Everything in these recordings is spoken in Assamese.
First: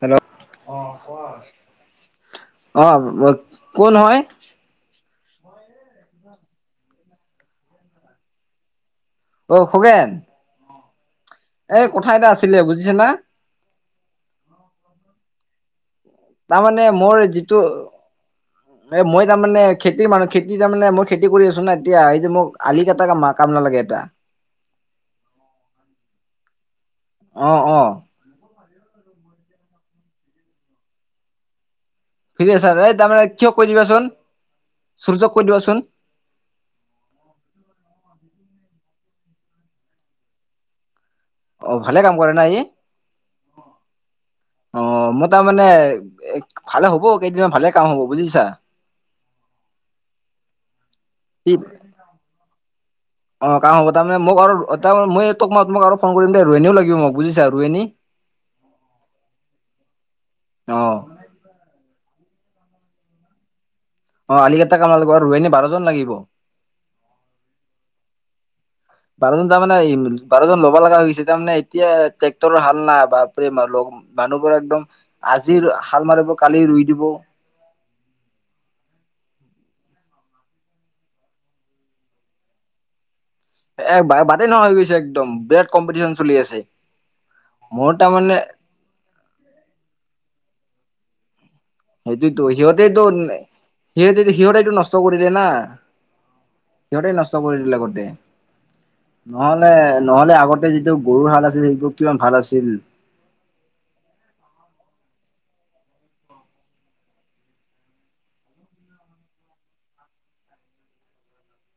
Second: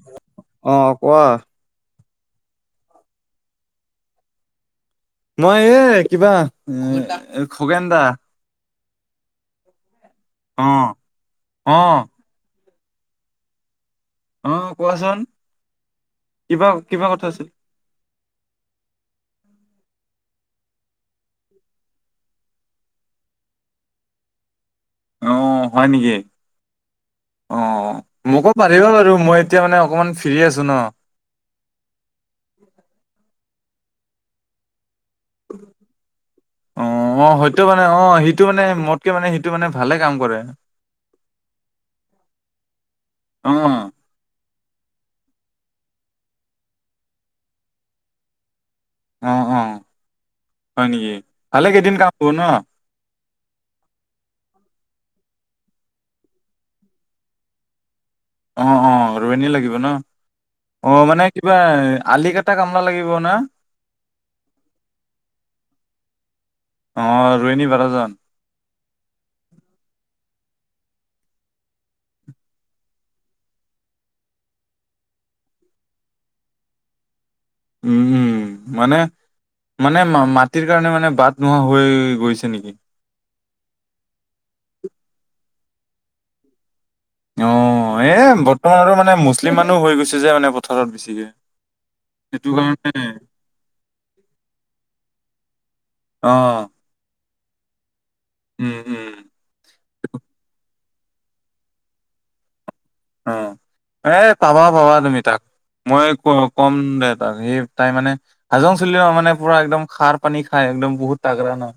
হেল্ল', অ কোৱা অঁহ', -ক? অঁ', -কোন হয়? মই এই কিবা এ' খগেন দা। অ', -খগেন। অঁ',। এই কথা এটা আছিলে বুজিছা না। অঁ', -কোৱাচোন? কি বা, তাৰমানে কি বা কথা আছিল? এই মই তাৰমানে খেতিৰ মানুহ খেতি তাৰমানে মই খেতি কৰি আছো না এতিয়া এই যে মোক আলি কটা কাম লাগে এটা। অ', হয় নেকি! অ', -অ',। মোকো পাৰিবা বাৰু মই এতিয়া মানে অকণমান ফ্ৰী আছো ন! ফ্ৰী আছা যে এই তাৰমানে কিয় কৈ দিবাচোন, সূৰ্যক কৈ দিবাচোন! অ',। অ', -অ', হয়তো মানে অ', সিটো মানে মোতকে মানে সিটো মানে ভালে কাম কৰে। অ', ভালে কাম কৰে না ই! অ অ অঁহ', মই তাৰমানে, এ ভালে হ'ব কেইদিনমান ভালে কাম হব বুজিছা! অ', -অ', -হয় নেকি! সি ভালে কেইদিন কাম হ'ব ন! অ', কাম হ'ব তাৰ মানে মোক আৰু ত মই তোক মই তোমাক আৰু ফোন কৰিম দে ৰোৱনীও লাগিব মোক বুজিছা ৰোৱনী! অ', -অ', ৰোৱনী লাগিব ন! অ', মানে কিবা আলি কেইটা কামলা লাগিব না? অঁহ', আলিকটা কামলা লাগিব আৰু ৰোৱনী বাৰজন লাগিব। অ', ৰোৱনী বাৰজন। বাৰজন তাৰমানে বাৰজন ল'ব লগা হৈ গৈছে তাৰ মানে এতিয়া ট্ৰেক্টৰৰ হাল না বাপৰে মানুহবোৰে একদম, আজি হাল মাৰিব কালি ৰুই দিব। উম, উম, মানে মানে মাটিৰ কাৰণে মানে বাট নোহোৱা হৈ গৈছে নেকি? এ বাটেই নোহোৱা হৈ গৈছে একদম বিৰাট কম্পিটিশ্যন চলি আছে। মোৰ অঁহ', তাৰমানে এই বৰ্তমানৰ মানে মুছলিম মানুহ হৈ গৈছে যে মানে পথাৰত বেছিকে। সেইটোৱেতো সেইটো কাৰণে সিহঁতেটো, সিহঁতে-সিহঁতেইটো নষ্ট কৰি দিয়ে না! অ' সিহঁতেই নষ্ট কৰিলে গোটেই। উম, উম,। নহলে-নহলে আগতে যিটো গৰু হাল আছিল সেইবোৰ কিমান ভাল আছিল। অঁহ', -এ পাবা -পাবা তুমি তাত। মই ক ক'ম দে তাক, সেই তাই মানে হাজং ছোৱালী ন মানে পুৰা একদম খাৰ পানী খাই একদম বহুত তাগ্ৰা নহ!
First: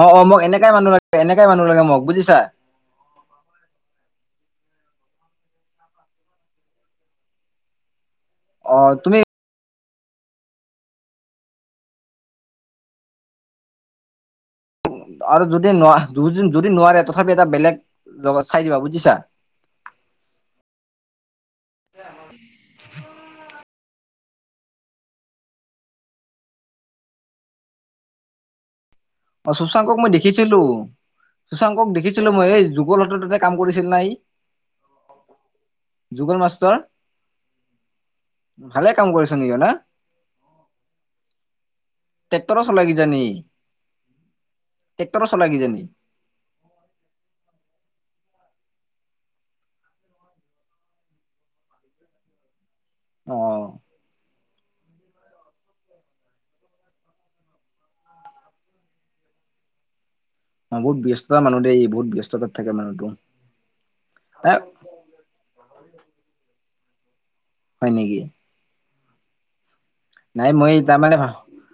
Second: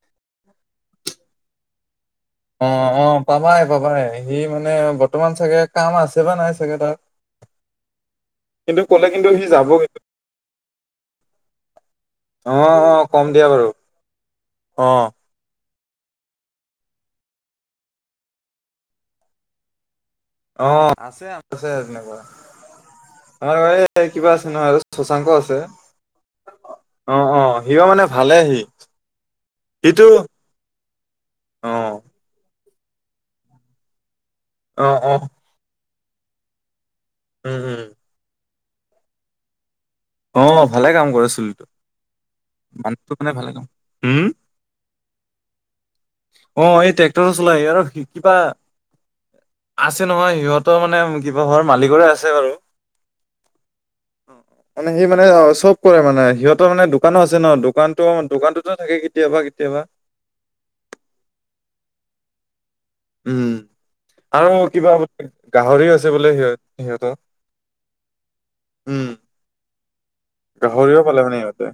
অ', -অ', মোক এনেকাই মানুহ লাগে এনেকাই মানুহ লাগে মোক বুজিছা। অঁহ', -অঁহ', পাবাই- পাবাই সি মানে বৰ্তমান চাগে কাম আছে বা নাই চাগে তাৰ। অ কিন্তু ক'লে তুমি কিন্তু সি যাবগে। অ', - অ', কম দিয়া বাৰু। অ',। আৰু যদি ন যদি নোৱাৰে তথাপি এটা বেলেগ, জেগাত চাই দিবা বুজিছা? অঁহ', আছে আছে তেনেকুৱা। অ', এই কিবা আছে নহয় আৰু শোশাংক আছে। অ', - অ', সিয়ো মানে ভালে সি। অ', শুশাংকক সিটো মই দেখিছিলোঁ, অ শুশাংকক দেখিছিলোঁ মই এই যুগল হতত তাতে কাম কৰিছিল না সি। অ', - অ',। যুগল মাষ্টৰ। উম, উম। ভালে কাম কৰিছে নেকি না? অঁহ', ভালে কাম কৰিছিল, ট্ৰেক্টৰো চলাই মানুহ টো মানে ভালে কাম, হুম! টেক্টৰ চলাই কিয়া নি! অ', এই ট্ৰেক্টৰো চলাই আৰু সি কিবা। আছে নহয় সিহঁতৰ মানে কিবা ঘৰ মালিকৰে আছে বাৰু। অ'। মানে সি মানে চ'ব কৰে মানে সিহঁতৰ মানে দোকানো আছে ন' দোকানতো, দোকানতটোত থাকে। কেতিয়াবা, কেতিয়াবা। অ', বহুত ব্যস্ততা মানুহ দে ই বহুত ব্যস্ততাত থাকে মানুহটো। উম, এ আৰু কিবা বোলে গাহৰি আছে বোলে সিহঁতৰ। হয় নেকি? উম, নাই মই গাহৰিও তাৰমানে পালে মানে সিহঁতে।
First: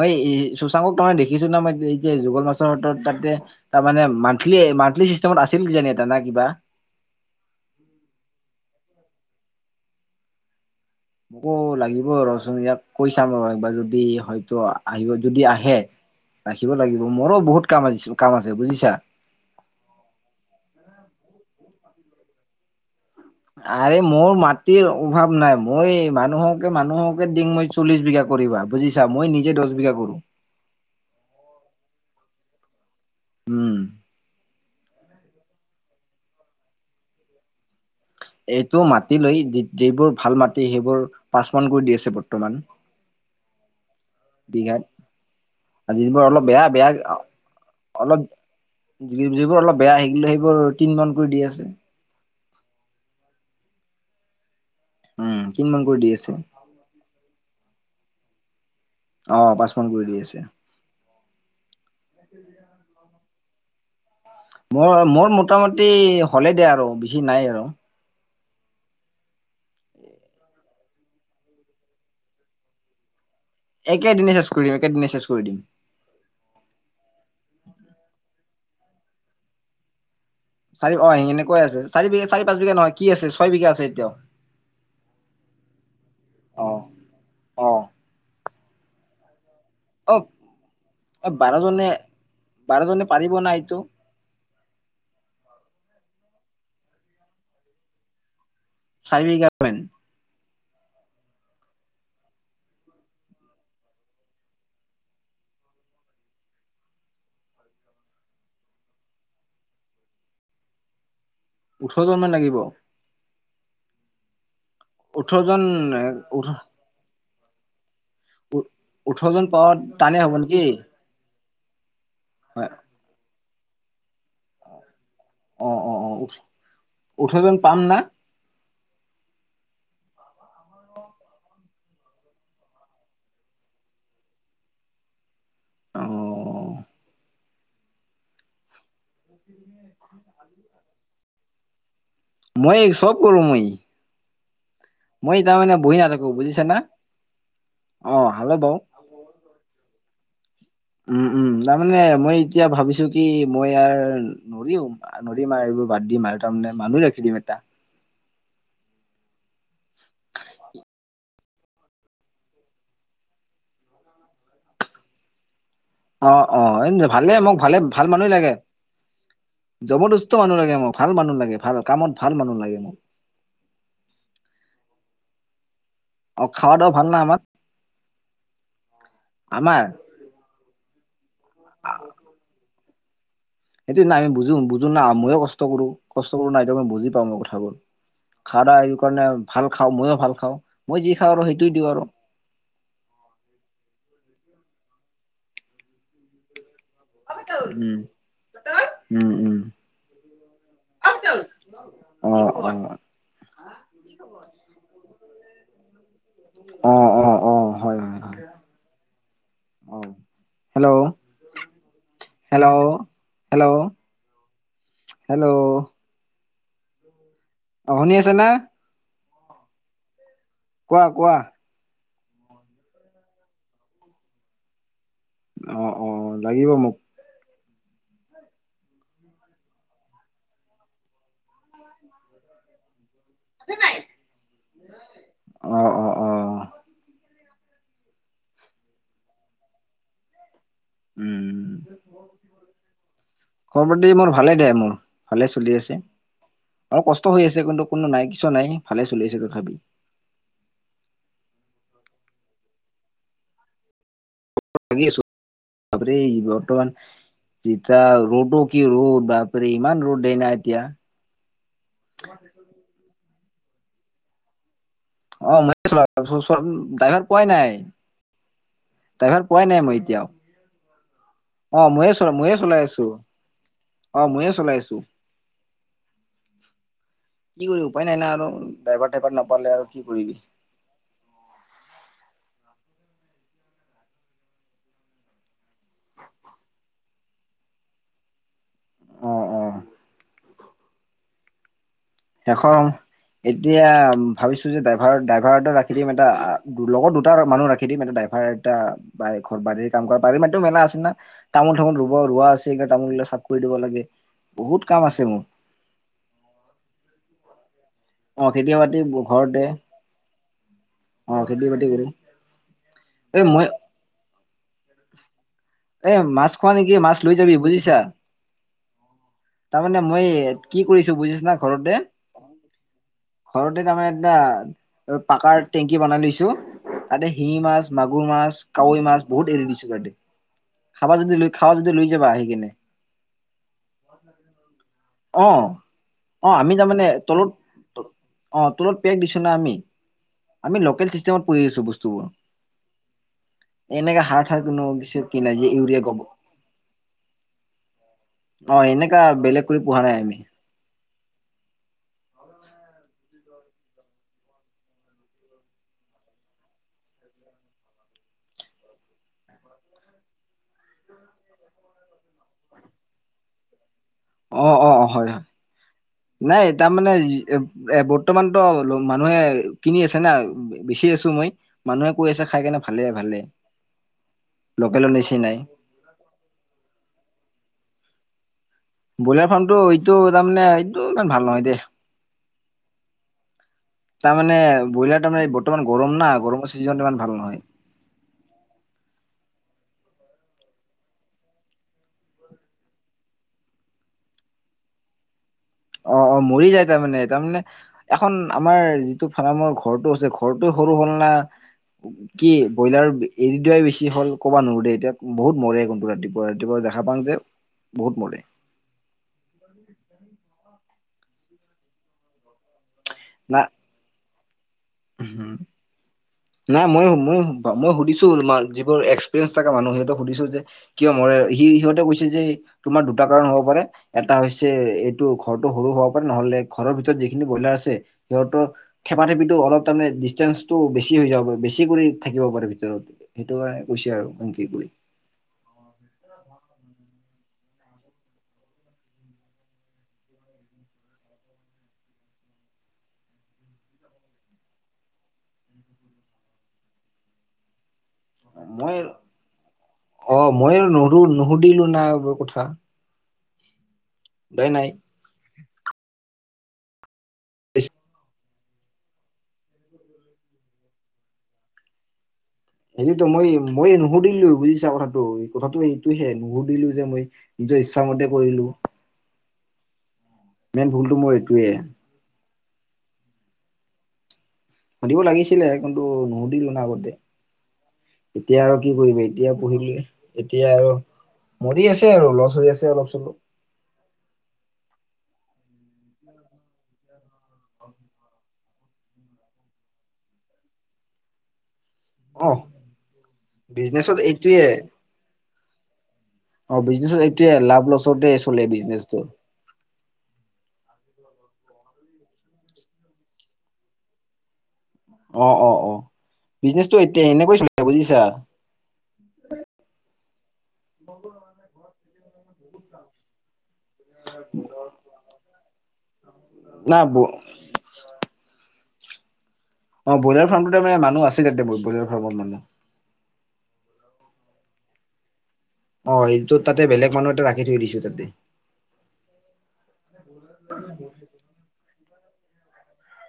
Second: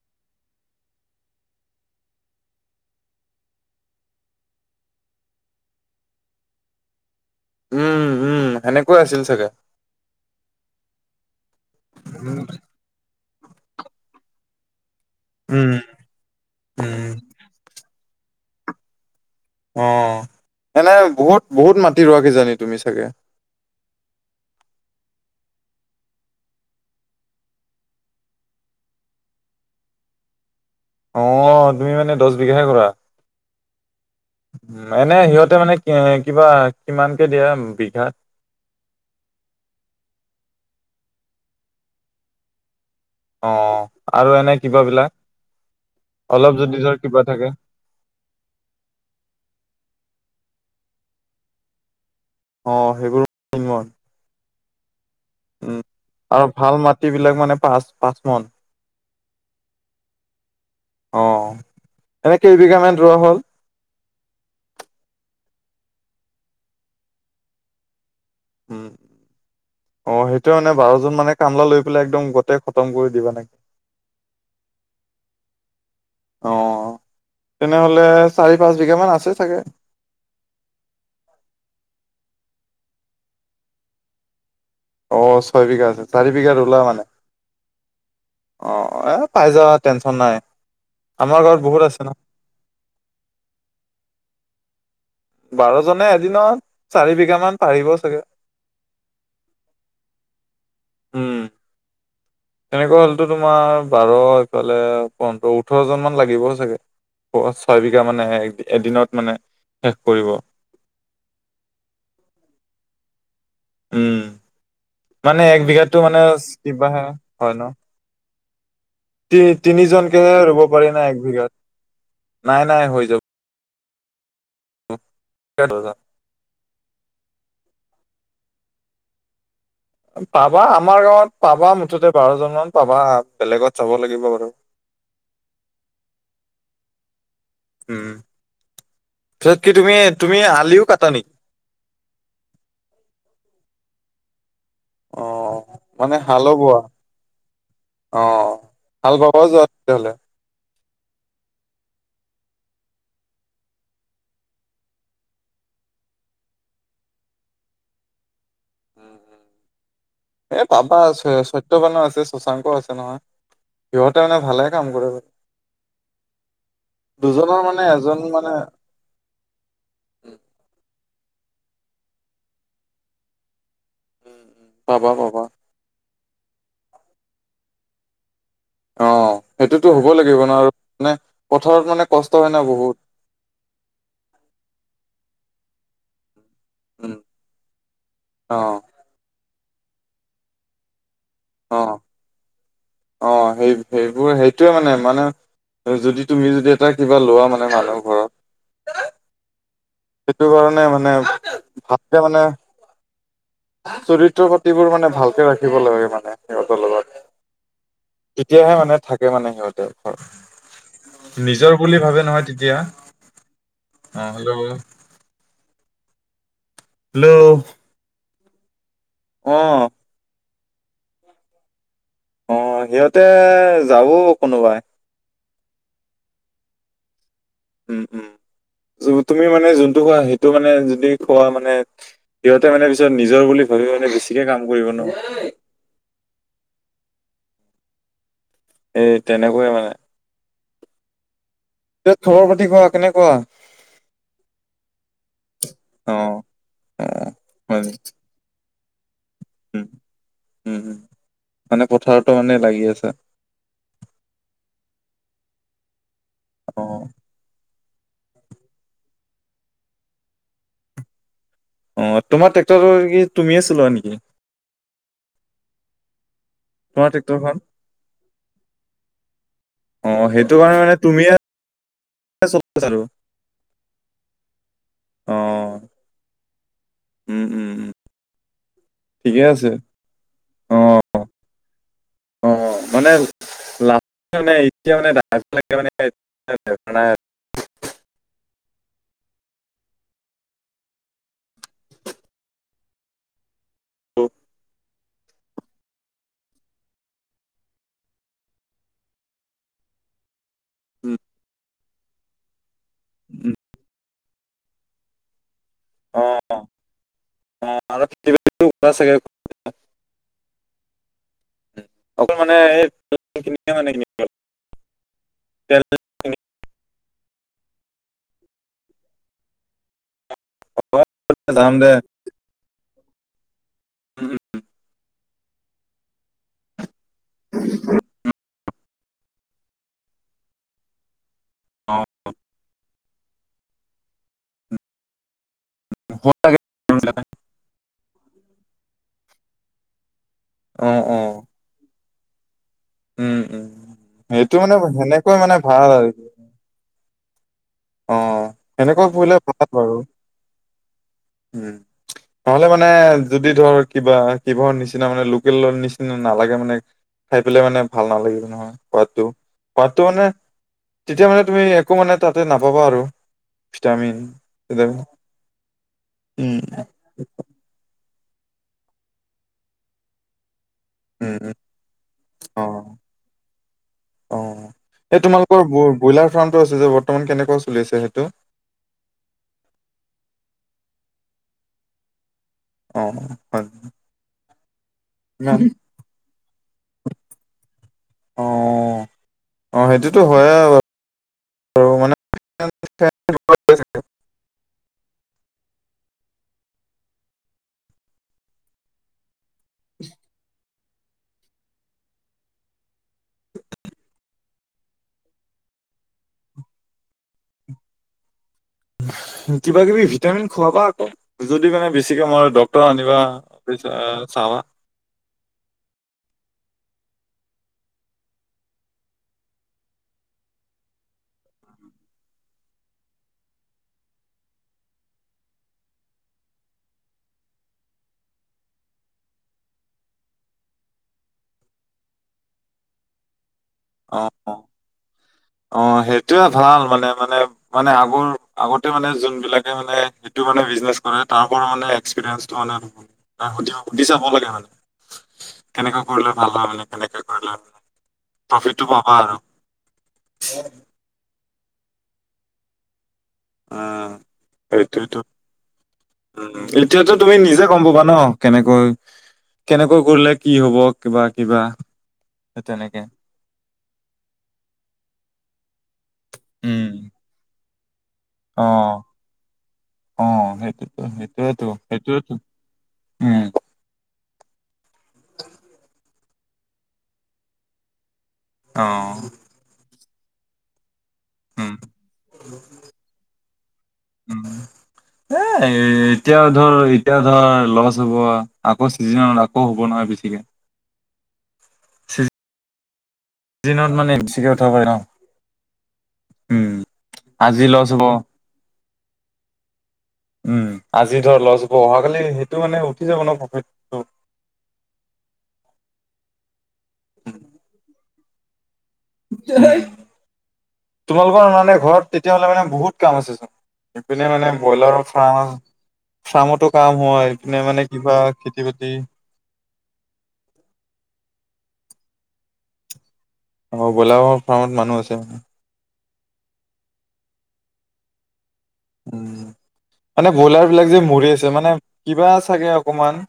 মই এই চুশাংকক তাৰমানে দেখিছোঁ না মই এই যে যুগল [unintelligible] মাছৰ তাতে তাৰ মানে মান্থলি, মান্থলি চিষ্টেমত আছিল জানি [unintelligible] এটা না কিবা। উম, উম সেনেকুৱা আছিল চাগে। মোকো লাগিব ৰ'চোন ইয়াক কৈ চাম ৰ একবাৰ যদি হয়তো আহিব। যদি উম, আহে ৰাখিব লাগিব উম, মোৰো বহুত কাম কাম আছে বুজিছা। অ' এনেই বহুত বহুত মাটি ৰোৱা কিজানি তুমি চাগে? আৰে মোৰ মাটিৰ অভাৱ নাই মই মানুহকে, মানুহকে ডিঙ মই। চল্লিশ বিঘা কৰিবা বুজিছা। মই নিজে দহ বিঘা কৰোঁ। অ' তুমি মানে দহ বিঘাহে কৰা উম এনে সিহঁতে মানে কিবা কিমানকে দিয়া বিঘাত? এইটো মাটি লৈ যিবোৰ ভাল মাটি সেইবোৰ পাঁচ মন কৰি দি আছে বৰ্তমান। অ' আৰু এনে কিবা বিঘাত আৰু যিবোৰ বিলাক অলপ বেয়া যদি বেয়া ধৰ কিবা থাকে? অলপ যিবোৰ অলপ বেয়া সিবিলাক সেইবোৰ তিনি মান কৰি দি আছে। অ' সেইবোৰ। তিনমন তিন উম মান কৰি দি আছে আৰু ভাল মাটি বিলাক মানে পাঁচ, পাঁচ মান? অ', পাঁচ মন কৰি দি আছে। অ' এনে কেই বিঘামান ৰোৱা হ'ল? মোৰ, মোৰ মোটামুটি হ'লে দে আৰু বেছি নাই আৰু উম। অ', সেইটোয়ে মানে বাৰজন মানে কামলা লৈ পেলাই একদম গোটেই খতম কৰি দিবা নেকি? একে দিনে চেজ কৰিম, একে দিনে চেজ কৰি দিম। অ' তেনেহ'লে চাৰি -পাঁচ বিঘা মান আছে চাগে? চাৰি অ' এনেকুৱাই আছে চাৰি -পাঁচ বিঘা নহয়, কি আছে ছয় বিঘা আছে এতিয়া! অ' ছয় বিঘা আছে চাৰি বিঘাত অ ৰুলা মানে? অ'। অ', এ, পাই যাবা, টেনশ্যন অ নাই আমাৰ গাওঁত বহুত বাৰজনে আছে ন! বাৰজনে পাৰিব ন' এইটো? বাৰজনে এদিনত চাৰি বিঘা মান পাৰিব চাগে। চাৰি বিঘামান? উম। তেনেকুৱা হ'লেতো তোমাৰ বাৰ এইফালে পোন্ধৰ ওঠৰ জন মান লাগিব চাগে। প [unintelligible] ছয়বিঘা মানে এদিনত মানে শেষ কৰিব। ওঠৰ জন মান লাগিব। উম, ওঠৰ মানে এক জন বিঘাতটো মানে কিবা হে হয় ন? ওঠৰ তি, জন পাৱাত তিনি টানে হ'ব জনকেহে ৰুব নেকি পাৰি না এক বিঘাত নাই হয় নাই হৈ যাব। অ [inaudible] অ', অ', অ', ওঠৰ জন পাম না? পাবা আমাৰ গাঁৱত পাবা মুঠতে বাৰজনমান পাবা বেলেগত যাব লাগিব। অ। উম পিছত কি তুমি তুমি আলিও কাটানি মই চব কৰো মই। অ মই তাৰমানে বহি মানে নাথাকো হালো বুজিছা বোৱা না অ হালো বাওঁ। হাল বাবও যোৱা তেতিয়াহ'লে? উম উম তাৰমানে মই এতিয়া ভাবিছো কি মই ইয়াৰ আৰু নদী মাৰ এইবোৰ বাদ দিম আৰু তাৰমানে মানুহ ৰাখি দিম এটা। এ পাপা আছে সত্যবানো আছে শশাংক আছে নহয়। সিহঁতে মানে ভালে কাম কৰে। অ অ ভালে মোক দুজনৰ ভালে মানে ভাল এজন মানুহ মানে লাগে। জবৰদস্ত মানুহ লাগে মোৰ ভাল মানুহ লাগে ভাল কামত ভাল মানুহ লাগে মোক। পাবা পাবা। অ খাওঁ তো ভাল নে আমাৰ। অ আমাৰ সেইটোতো হ'ব লাগিব ন মানে পথাৰত মানে কষ্ট হয় ন বহুত। সেইটো নাই আমি বুজো বুজো না ময়ো কষ্ট কৰো। কষ্ট কৰো নাই মই বুজি পাওঁ মই কথাবোৰ অ খানা সেইটো কাৰণে ভাল খাওঁ মইয়ো ভাল খাওঁ। মই যি খাওঁ আৰু সেইটোৱেই অ দিওঁ আৰু। অ সেই সেইবোৰ সেইটোৱে মানে মানে যদি তুমি যদি এটা কিবা লোৱা মানে উম মানুহ ঘৰত। উম উম। সেইটো কাৰণে মানে ভালকে অ মানে চৰিত্ৰ পাতিবোৰ মানে ভালকে ৰাখিব লাগে মানে সিহঁতক। অ অ অ, হয় হয়। হয় তেতিয়াহে মানে থাকে মানে সিহঁতে অ ঘৰত। হেল্ল' নিজৰ বুলি ভাবে নহয় তেতিয়া হেল্ল' হেল্ল' অ হ'লেও হেল্ল' হেল্ল' অ শুনি আছে নে? অ। কোৱা কোৱা। অ সিহঁতে যাব কোনোবাই। অ অ অ লাগিব মোক। উম উম তুমি মানে যোনটো খোৱা সেইটো মানে যদি খোৱা মানে সিহঁতে মানে পিছত নিজৰ বুলি ভাবি মানে বেছিকে কাম কৰিব ন। অ, অ, অ। এই তেনেকৈ মানে উম খবৰ পাটি কোৱা কেনেকুৱা? খবৰ পাতি মোৰ ভালেই দে মোৰ ভালে চলি আছে। অ অলপ কষ্ট হৈ আছে কিন্তু হয় কোনো নাই কিছু নাই ভালে চলি আছে তথাপিও। উম উম। মানে পথাৰতো মানে লাগি আছে। লাগি আছোঁ। পথাৰতে অ বৰ্তমান যিটা ৰ'দো কি ৰ'দ বাপৰে ইমান ৰ'দ দেই না এতিয়া? অ' তোমাৰ ট্ৰেক্টৰটো কি তুমিয়ে চলোৱা নেকি? অ, ময়ে চলাওঁ, তাৰ পিছত চোৱা চোন তোমাৰ ড্ৰাইভাৰ পোৱাই ট্ৰেক্টৰখন নাই৷ ড্ৰাইভাৰ পোৱাই নাই মই এতিয়ালৈকে। ত'মাৰনে তুমিয়ে অ', ময়ে চলাওঁ, ময়ে চলাই চলাইছা আৰু আছোঁ, অ', ময়ে চলাই আছোঁ৷ অ'। উম, উম, কি কৰি উম, উপায় নাই না আৰু ড্ৰাইভাৰ টাইভাৰ ঠিকে আছে নাপালে আৰু কি কৰিবি? অ'। অ', মানে [unintelligible] মানে এতিয়া মানে লে মানে [unintelligible] মানে অ অ এশ, এতিয়া আৰু। ভাবিছো যে ড্ৰাই আৰু ড্ৰাইভাৰ এটা ৰাখি দিম এটা, লগত দুটা মানুহ ৰাখি দিম এটা ড্ৰাইভাৰ এটা বাৰী ঘৰ বাৰী কাম কৰা বাৰী মাটিয়ো মেলা আছে না, উম, তামোল চামোল ৰুব-ৰোৱা আছে। এই [unintelligible] তামোলবিলাক শাক উম, কৰি দিব লাগে, বহুত কাম আছে মোৰ৷ অ', অ', অ', আৰু খেতি বাতি [unintelligible] চাগে ঘৰতে। অ, খেতি উম, বাতি কৰোঁ৷ অকল মানে এই [unintelligible] মানে [unintelligible] তেল এ, মাছ খোৱা নেকি, মাছ লৈ যাবি বুজিছা, তাৰমানে মই কি হয়, কৰিছো বুজিছা না? যাম দে ঘৰতে ঘৰতে তাৰমানে উম, উম, এটা পাকাৰ টেংকি বনাই লৈছোঁ৷ তাতে শিঙি মাছ, মাগুৰ মাছ, কাৱৈ মাছ বহুত এৰি দিছোঁ তাতে৷ খাবা যদি লৈ খাৱা যদি অ', লৈ যাবা আহি কিনে৷ অ', হ'ব অ', লাগে আমি মানে তলত অ', তলত পেক দিছোঁ না আমি, আমি অ', লোকেল অ', চিষ্টেমত [unintelligible] আছোঁ বস্তুবোৰ, উম, উম, এনেকা সেইটো হাৰ-সাৰ মানে কোনো কিছু সেনেকৈ কি নাই মানে যে ভাল ইউৰিয়া আৰু গ অ', সেনেকুৱা এনেকা কৰিলে [unintelligible] বেলেগ ল কৰি বাৰু, পোহা নাই আমি। উম। নহ'লে মানে, যদি ধৰ কিবা কিহৰ নিচিনা মানে লোকেলৰ নিচিনা নালাগে মানে খাই পেলাই মানে ভাল নালাগিব নহয় সোৱাদটো, সোৱাদটো মানে তেতিয়া মানে তুমি একো মানে তাতে নাপাবা আৰু, ভিটামিন৷ অ', চিটামিন। অ', হয়, হয়, উম, নাই তাৰমানে যি এ, বৰ্তমানতো মানুহে কিনি আছে না। বেচি আছো উম, মই, উম, মানুহে কৈ আছে খাই কেনে অ', ভালে ভালে, অ'। লোকেলৰ এই নিচিনাই৷ তোমালোকৰ ব- ব্ৰইলাৰ ফাৰ্মটো আছে যে বৰ্তমান কেনেকুৱা চলি আছে সেইটো? ব্ৰইলাৰ ফাৰ্মটো এইটো তাৰমানে এইটো ইমান ভাল নহয় দে৷ অ'। হয়। তাৰমানে, ব্ৰইলাৰ তাৰমানে ইমান বৰ্তমান গৰম না, গৰমৰ চিজনত ইমান ভাল নহয়৷ অ', অ', সেইটোতো হয় [unintelligible] আৰু আৰু মানে [inaudible] অ', অ', মৰি যায় তাৰমানে তাৰমানে এখন আমাৰ যিটো ফাৰামৰ ঘৰটো আছে ঘৰটো সৰু হ'ল না কি ব্ৰইলাৰ এৰি দিয়াই বেছি হ'ল ক'বা নোৱাৰো দে এতিয়া বহুত মৰে কিন্তু ৰাতিপুৱা৷ ৰাতিপুৱা দেখা পাওঁ যে বহুত মৰে৷ কিবা কিবি ভিটামিন খুৱাবা আকৌ, যদি মানে বেছিকে মৰে ডক্তৰ আনিবা৷ না চা-চাৱা। হুম। নাই ময়ো-ময়ো-মই সুধিছোঁ যিবোৰ এক্সপিৰিয়েঞ্চ থকা মানুহ সিহঁতক সুধিছোঁ যে কিয় মৰে? সি-সিহঁতে কৈছে যে তোমাৰ দুটা কাৰণ হ'ব পাৰে এটা হৈছে এইটো ঘৰটো সৰু হব পাৰে, নহলে ঘৰৰ ভিতৰত যিখিনি ব্ৰইলাৰ আছে সিহঁতৰ থেপা-থেপিটো অলপ তাৰমানে ডিষ্টেন্ঞ্চটো বেছি হৈ যাব পাৰে, বেছি কৰি থাকিব পাৰে ভিতৰত সেইটো কাৰণে কৈছে অ', আৰু ক'ম অ'। কি কৰি? অ, সেইটোয়ে ভাল মানে মানে মানে আগৰ, আগতে মানে যোন বিলাকে মানে সেইটো মানে বিজনেছ কৰে, তাৰ পৰা মানে এক্সপিৰিয়েঞ্চটো মানে তাক সুধি চাব লাগে মানে। কেনেকে কৰিলে ভাল হয় মানে? কেনেকে কৰিলে প্ৰফিটটো মই পাবা আৰু অ, মইও নোৰু নুশুধিলো না এইবোৰ কথা। অ', উপাই নাই সেইটোয়তো, উম, এতিয়াতো তুমি নিজে গম পাবা ন? কেনেকৈ? কেনেকৈ কৰিলে কি হ'ব? কিবা- কিবা। সেই তেনেকে সেয়েটো মই ময়ে নুশুধিলো, বুজিছা কথাটো? কথাটো এইটোহে, উম নুশুধিলো যে মই। নিজৰ ইচ্ছা মতে অ', অ', মেইন ভুলতো মোৰ এইটোৱে সেইটো-সেইটোয়েটো সেইটোয়োটো। উম, সুধিব লাগিছিলে, কিন্তু নুশুধিলো না আগতে এতিয়া আৰু অ কি কৰিবা? এতিয়া পুহি এতিয়া আৰু উম মৰি আছে আৰু, লছ হৈ আছে অলপ-চলপ। উম, ধে এ, এতিয়া ধৰ, এতিয়া ধৰ লছ হ'ব, আকৌ চিজনত আকৌ হ'ব নহয় বেছিকে। অ', চিজনত মানে বিজনেচত বেছিকে এইটোৱে। উঠাব পাৰে ন উম অ', বিজনেছত এইটোৱে আজি লছ লাভ হ'ব লচতে চলে বিজনেছটো। উম, আজি ধৰ লছ হ'ব, অহাকালি সেইটো মানে উঠি যাব ন প্ৰফিট। অ'-অ'-অ' বিজনেচটো এতিয়া এনেকৈ চলে বুজিছা? [unintelligible] তোমালোকৰ মানে ঘৰত, তেতিয়া হলে মানে বহুত কাম আছে চোন। এইপিনে মানে ব্ৰইলাৰৰ ফাৰ্ম, ফাৰ্মতো না কাম হয়, এইপিনে মানে কিবা খেতি বাতি অ', ব্ৰলাৰ ফাৰ্মটোটে মানে মানুহ আছে [unintelligible] ব্ৰইলাৰ ফাৰ্মত মানুহ। অ, ব্ৰইলাৰৰ ফাৰ্মত মানুহ আছে। অ', এইটো তাতে বেলেগ মানুহ এটা ৰাখি থৈ দিছো তাতে। মানে ব্ৰইলাৰ বিলাক যে মৰি আছে, মানে কিবা চাগে অকমান